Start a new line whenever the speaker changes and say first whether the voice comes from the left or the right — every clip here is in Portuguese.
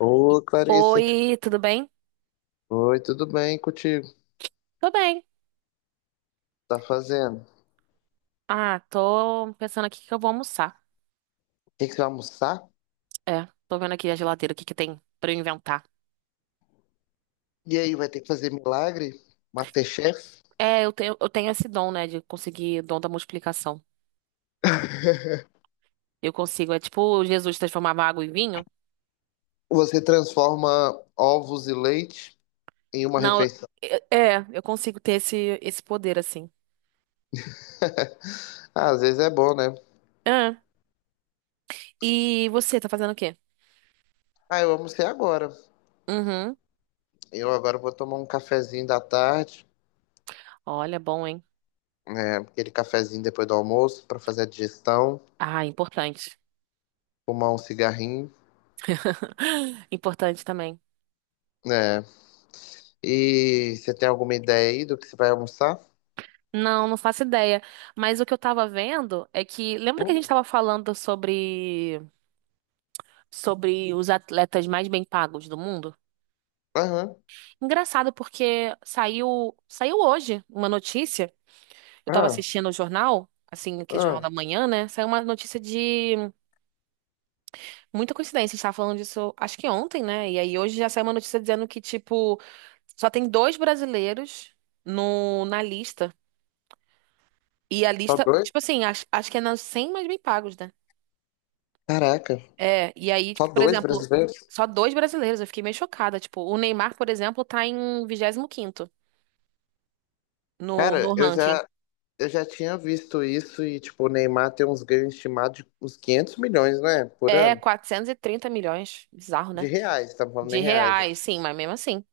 left: Ô, Clarissa.
right: Oi, tudo bem?
left: Oi, tudo bem contigo?
right: Tô bem.
left: Tá fazendo? O
right: Ah, tô pensando aqui o que eu vou almoçar.
left: que que você vai almoçar?
right: É, tô vendo aqui a geladeira, o que que tem pra eu inventar.
left: E aí, vai ter que fazer milagre? MasterChef?
right: É, eu tenho esse dom, né, de conseguir dom da multiplicação. Eu consigo, é tipo Jesus transformava água em vinho.
left: Você transforma ovos e leite em uma
right: Não,
left: refeição.
right: eu consigo ter esse poder, assim.
left: Ah, às vezes é bom, né?
right: Ah, e você, tá fazendo o quê?
left: Ah, eu almocei agora.
right: Uhum.
left: Eu agora vou tomar um cafezinho da tarde,
right: Olha, bom, hein?
left: né? Aquele cafezinho depois do almoço pra fazer a digestão,
right: Ah, importante.
left: fumar um cigarrinho,
right: Importante também.
left: né? E você tem alguma ideia aí do que você vai almoçar?
right: Não, não faço ideia. Mas o que eu tava vendo é que. Lembra que a
left: Hum,
right: gente tava falando sobre os atletas mais bem pagos do mundo.
left: aham.
right: Engraçado porque saiu hoje uma notícia. Eu estava
left: Ah,
right: assistindo o jornal, assim, que é jornal
left: ah.
right: da manhã, né? Saiu uma notícia de muita coincidência. A gente tava falando disso, acho que ontem, né? E aí hoje já saiu uma notícia dizendo que tipo só tem dois brasileiros no na lista. E a
left: Tá
right: lista,
left: doido?
right: tipo assim, acho que é nas 100 mais bem pagos, né?
left: Caraca.
right: É, e aí,
left: Só
right: tipo, por
left: dois
right: exemplo,
left: brasileiros?
right: só dois brasileiros, eu fiquei meio chocada. Tipo, o Neymar, por exemplo, tá em vigésimo quinto, no,
left: Cara,
right: no
left: eu
right: ranking.
left: já, eu já tinha visto isso e, tipo, o Neymar tem uns ganhos estimados de uns 500 milhões, né? Por
right: É
left: ano.
right: 430 milhões. Bizarro,
left: De
right: né?
left: reais, tá falando em
right: De
left: reais, né?
right: reais, sim, mas mesmo assim.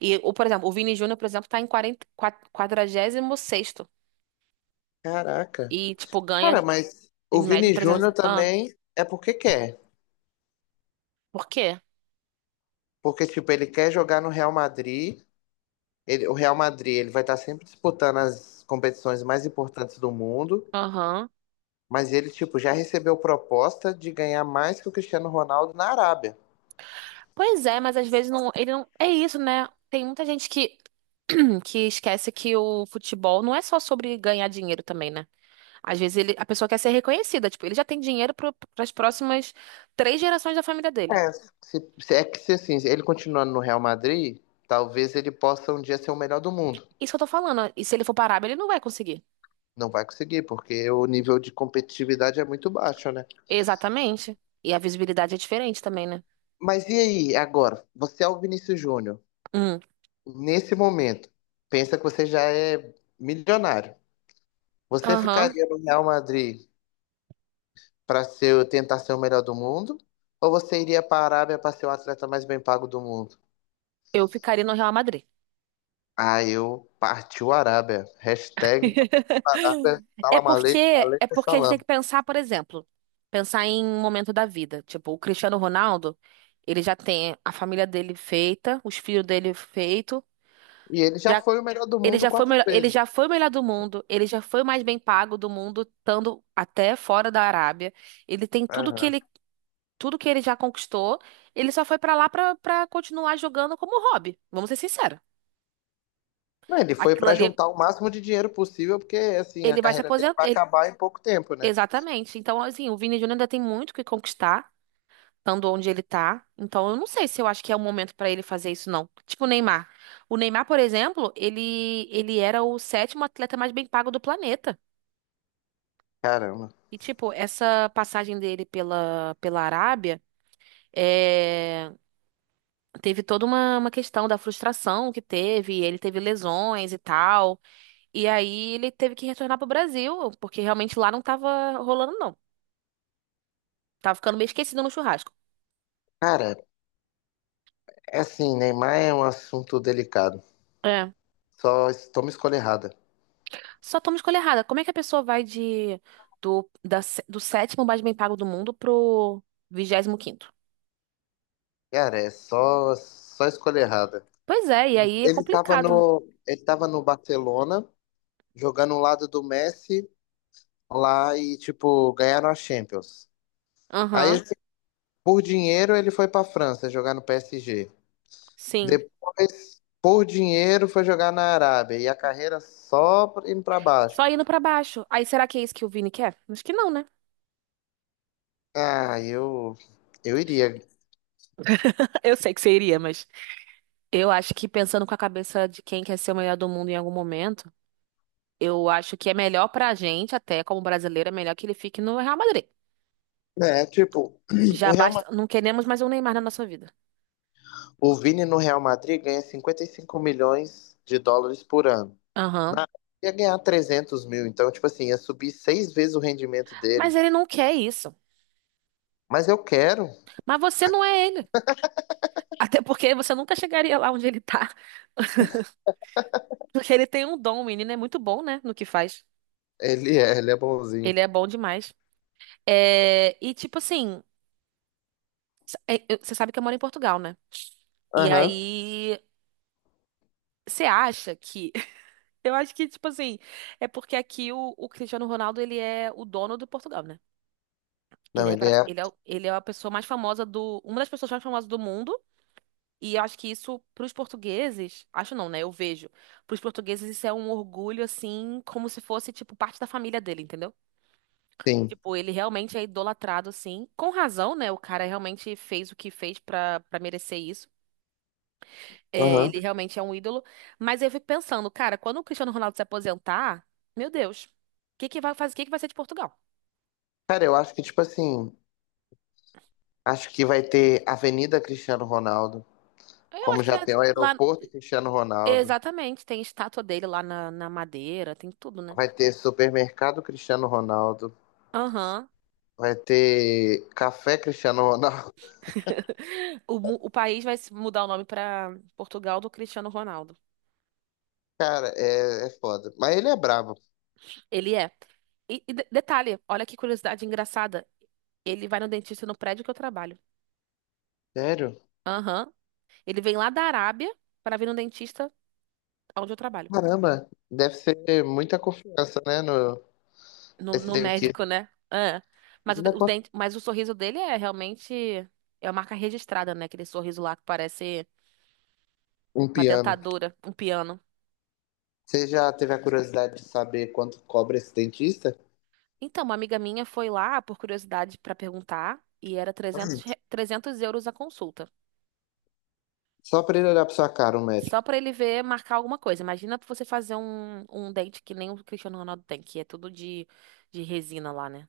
right: E, o, por exemplo, o Vini Júnior, por exemplo, tá em 40, 46 sexto
left: Caraca.
right: e, tipo, ganha
left: Cara, mas
right: em
left: o
right: média
left: Vini
right: trezentos.
left: Júnior
right: Ah,
left: também é porque quer.
right: por quê?
left: Porque, tipo, ele quer jogar no Real Madrid. Ele, o Real Madrid, ele vai estar sempre disputando as competições mais importantes do mundo.
right: Aham.
left: Mas ele, tipo, já recebeu proposta de ganhar mais que o Cristiano Ronaldo na Arábia.
right: Pois é, mas às vezes não, ele não... É isso, né? Tem muita gente que, que esquece que o futebol não é só sobre ganhar dinheiro também, né? Às vezes ele, a pessoa quer ser reconhecida, tipo, ele já tem dinheiro para as próximas 3 gerações da família dele.
left: É, é que se assim, ele continuando no Real Madrid, talvez ele possa um dia ser o melhor do mundo.
right: Isso que eu tô falando. E se ele for parar, ele não vai conseguir.
left: Não vai conseguir, porque o nível de competitividade é muito baixo, né?
right: Exatamente. E a visibilidade é diferente também, né?
left: Mas e aí, agora? Você é o Vinícius Júnior.
right: Hum.
left: Nesse momento, pensa que você já é milionário. Você
right: Aham.
left: ficaria no Real Madrid para ser, tentar ser o melhor do mundo? Ou você iria para a Arábia para ser o atleta mais bem pago do mundo?
right: Eu ficaria no Real Madrid.
left: Ah, eu partiu Arábia. Hashtag Arábia,
right: É
left: salam
right: porque
left: aleikum,
right: é
left: aleikum
right: porque a gente
left: salam.
right: tem que pensar, por exemplo, pensar em um momento da vida. Tipo, o Cristiano Ronaldo, ele já tem a família dele feita, os filhos dele feito,
left: E ele já
right: já
left: foi o melhor do
right: ele
left: mundo
right: já foi o
left: quatro
right: melhor, ele
left: vezes.
right: já foi o melhor do mundo, ele já foi o mais bem pago do mundo, estando até fora da Arábia. Ele tem tudo que
left: Aham.
right: ele tudo que ele já conquistou, ele só foi pra lá pra para continuar jogando como hobby. Vamos ser sinceros.
left: Não, ele foi
right: Aquilo
left: pra
right: ali,
left: juntar o máximo de dinheiro possível, porque assim, a
right: ele vai se
left: carreira dele
right: aposentar.
left: vai acabar em pouco tempo, né?
right: Exatamente. Então, assim, o Vini Júnior ainda tem muito o que conquistar, estando onde ele tá. Então, eu não sei se eu acho que é o momento pra ele fazer isso, não. Tipo o Neymar. O Neymar, por exemplo, ele era o sétimo atleta mais bem pago do planeta.
left: Caramba.
right: E, tipo, essa passagem dele pela Arábia é, teve toda uma questão da frustração que teve. Ele teve lesões e tal. E aí ele teve que retornar pro Brasil, porque realmente lá não tava rolando, não. Tava ficando meio esquecido no churrasco.
left: Cara, é assim, Neymar é um assunto delicado.
right: É.
left: Toma escolha errada.
right: Só toma escolha errada. Como é que a pessoa vai de do, da sé- do sétimo mais bem pago do mundo pro vigésimo quinto?
left: Cara, é só escolha errada.
right: Pois é, e aí é
left: Ele tava
right: complicado, né?
left: no, ele tava no Barcelona, jogando ao lado do Messi lá e, tipo, ganharam a Champions. Aí,
right: Aham,
left: assim, por dinheiro, ele foi pra França jogar no PSG.
right: sim.
left: Depois, por dinheiro, foi jogar na Arábia. E a carreira só indo pra baixo.
right: Só indo pra baixo. Aí será que é isso que o Vini quer? Acho que não, né?
left: Ah, eu iria.
right: Eu sei que seria, mas eu acho que pensando com a cabeça de quem quer ser o melhor do mundo em algum momento, eu acho que é melhor pra gente, até como brasileiro, é melhor que ele fique no Real Madrid.
left: É, tipo,
right: Já
left: o Real,
right: basta,
left: Ma-
right: não queremos mais um Neymar na nossa vida.
left: o Vini no Real Madrid ganha US$ 55 milhões por ano.
right: Aham.
left: Na ia ganhar 300 mil, então, tipo assim, ia subir seis vezes o rendimento
right: Mas
left: dele.
right: ele não quer isso.
left: Mas eu quero.
right: Mas você não é ele. Até porque você nunca chegaria lá onde ele tá. Porque ele tem um dom, o menino é muito bom, né, no que faz.
left: Ele é bonzinho.
right: Ele é bom demais. É, e tipo assim, você sabe que eu moro em Portugal, né? E
left: Aham.
right: aí, você acha que. Eu acho que, tipo assim, é porque aqui o Cristiano Ronaldo, ele é o dono do Portugal, né? Ele
left: Não,
right: é,
left: ele
right: pra-
left: é,
right: ele é, o- ele é a pessoa mais famosa do. Uma das pessoas mais famosas do mundo. E eu acho que isso, para os portugueses, acho não, né? Eu vejo. Para os portugueses, isso é um orgulho, assim, como se fosse, tipo, parte da família dele, entendeu?
left: sim.
right: Tipo, ele realmente é idolatrado, assim, com razão, né? O cara realmente fez o que fez pra merecer isso. É, ele
left: Aham.
right: realmente é um ídolo. Mas eu fico pensando, cara, quando o Cristiano Ronaldo se aposentar, meu Deus, o que que vai fazer, o que que vai ser de Portugal?
left: Cara, eu acho que, tipo assim, acho que vai ter Avenida Cristiano Ronaldo.
right: Eu
left: Como
right: acho que
left: já
right: já
left: tem o
right: lá,
left: aeroporto Cristiano Ronaldo,
right: exatamente, tem estátua dele lá na Madeira, tem tudo, né?
left: vai ter supermercado Cristiano Ronaldo,
right: Aham.
left: vai ter café Cristiano Ronaldo.
right: O país vai se mudar o nome para Portugal do Cristiano Ronaldo.
left: Cara, é foda. Mas ele é brabo.
right: Ele é. E, detalhe, olha que curiosidade engraçada. Ele vai no dentista no prédio que eu trabalho.
left: Sério?
right: Aham. Ele vem lá da Arábia para vir no dentista onde eu trabalho.
left: Caramba, deve ser muita confiança, né, no,
right: No,
left: nesse
right: no
left: dentista.
right: médico, né? É. Mas o, de-
left: Imagina
right: o
left: quanto
right: dente, mas o sorriso dele é realmente. É uma marca registrada, né? Aquele sorriso lá que parece
left: um
right: uma
left: piano.
right: dentadura, um piano.
left: Você já teve a curiosidade de saber quanto cobra esse dentista?
right: Então, uma amiga minha foi lá por curiosidade para perguntar e era €300 a consulta.
left: Só pra ele olhar pra sua cara, um médico.
right: Só pra ele ver, marcar alguma coisa. Imagina você fazer um dente que nem o Cristiano Ronaldo tem, que é tudo de resina lá, né?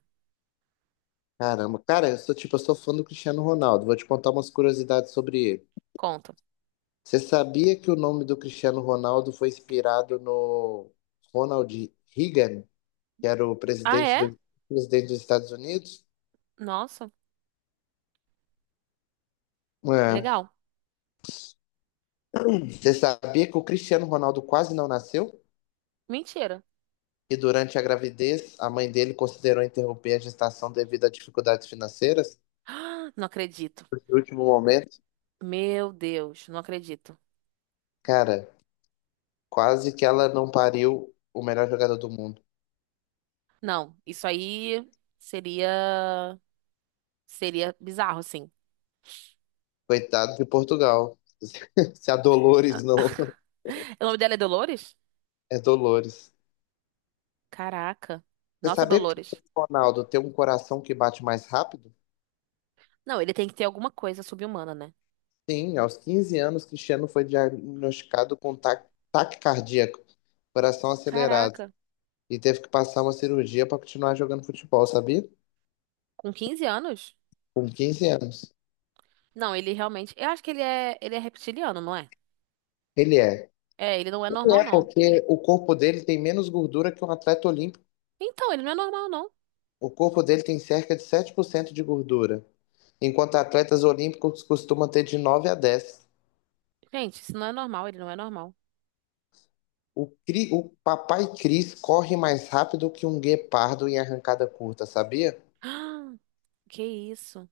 left: Caramba, cara, eu sou tipo, eu sou fã do Cristiano Ronaldo. Vou te contar umas curiosidades sobre ele.
right: Conta.
left: Você sabia que o nome do Cristiano Ronaldo foi inspirado no Ronald Reagan, que era o
right: Ah,
left: presidente,
right: é?
left: presidente dos Estados Unidos?
right: Nossa,
left: É.
right: legal.
left: Você sabia que o Cristiano Ronaldo quase não nasceu?
right: Mentira.
left: E durante a gravidez, a mãe dele considerou interromper a gestação devido a dificuldades financeiras?
right: Ah, não acredito.
left: No último momento,
right: Meu Deus, não acredito.
left: cara, quase que ela não pariu o melhor jogador do mundo.
right: Não, isso aí seria seria bizarro, sim.
left: Coitado de Portugal. Se a Dolores não.
right: O nome dela é Dolores?
left: É Dolores.
right: Caraca.
left: Você
right: Nossa,
left: sabia que o
right: Dolores.
left: Cristiano Ronaldo tem um coração que bate mais rápido?
right: Não, ele tem que ter alguma coisa subhumana, né?
left: Sim, aos 15 anos, Cristiano foi diagnosticado com taque cardíaco, coração acelerado,
right: Caraca.
left: e teve que passar uma cirurgia para continuar jogando futebol, sabia?
right: Com 15 anos?
left: Com 15 anos.
right: Não, ele realmente. Eu acho que ele é reptiliano, não é?
left: Ele é.
right: É, ele não é
left: Ele
right: normal,
left: é
right: não.
left: porque o corpo dele tem menos gordura que um atleta olímpico.
right: Então, ele não é normal, não.
left: O corpo dele tem cerca de 7% de gordura, enquanto atletas olímpicos costumam ter de 9 a 10.
right: Gente, isso não é normal, ele não é normal.
left: O Papai Cris corre mais rápido que um guepardo em arrancada curta, sabia?
right: Ah, que isso?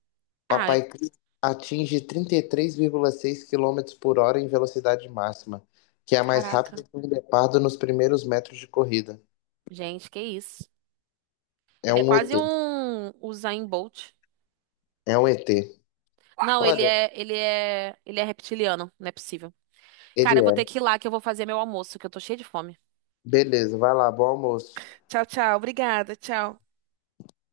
right: Ai,
left: Papai Cris atinge 33,6 quilômetros por hora em velocidade máxima, que é mais
right: caraca.
left: rápido que um guepardo nos primeiros metros de corrida.
right: Gente, que isso?
left: É
right: Ele é
left: um
right: quase
left: ET.
right: um Usain Bolt.
left: É um ET.
right: Não, ele
left: Olha,
right: é, ele é, ele é reptiliano, não é possível.
left: ele
right: Cara, eu vou ter
left: é.
right: que ir lá que eu vou fazer meu almoço, que eu tô cheia de fome.
left: Beleza, vai lá, bom almoço.
right: Tchau, tchau. Obrigada. Tchau.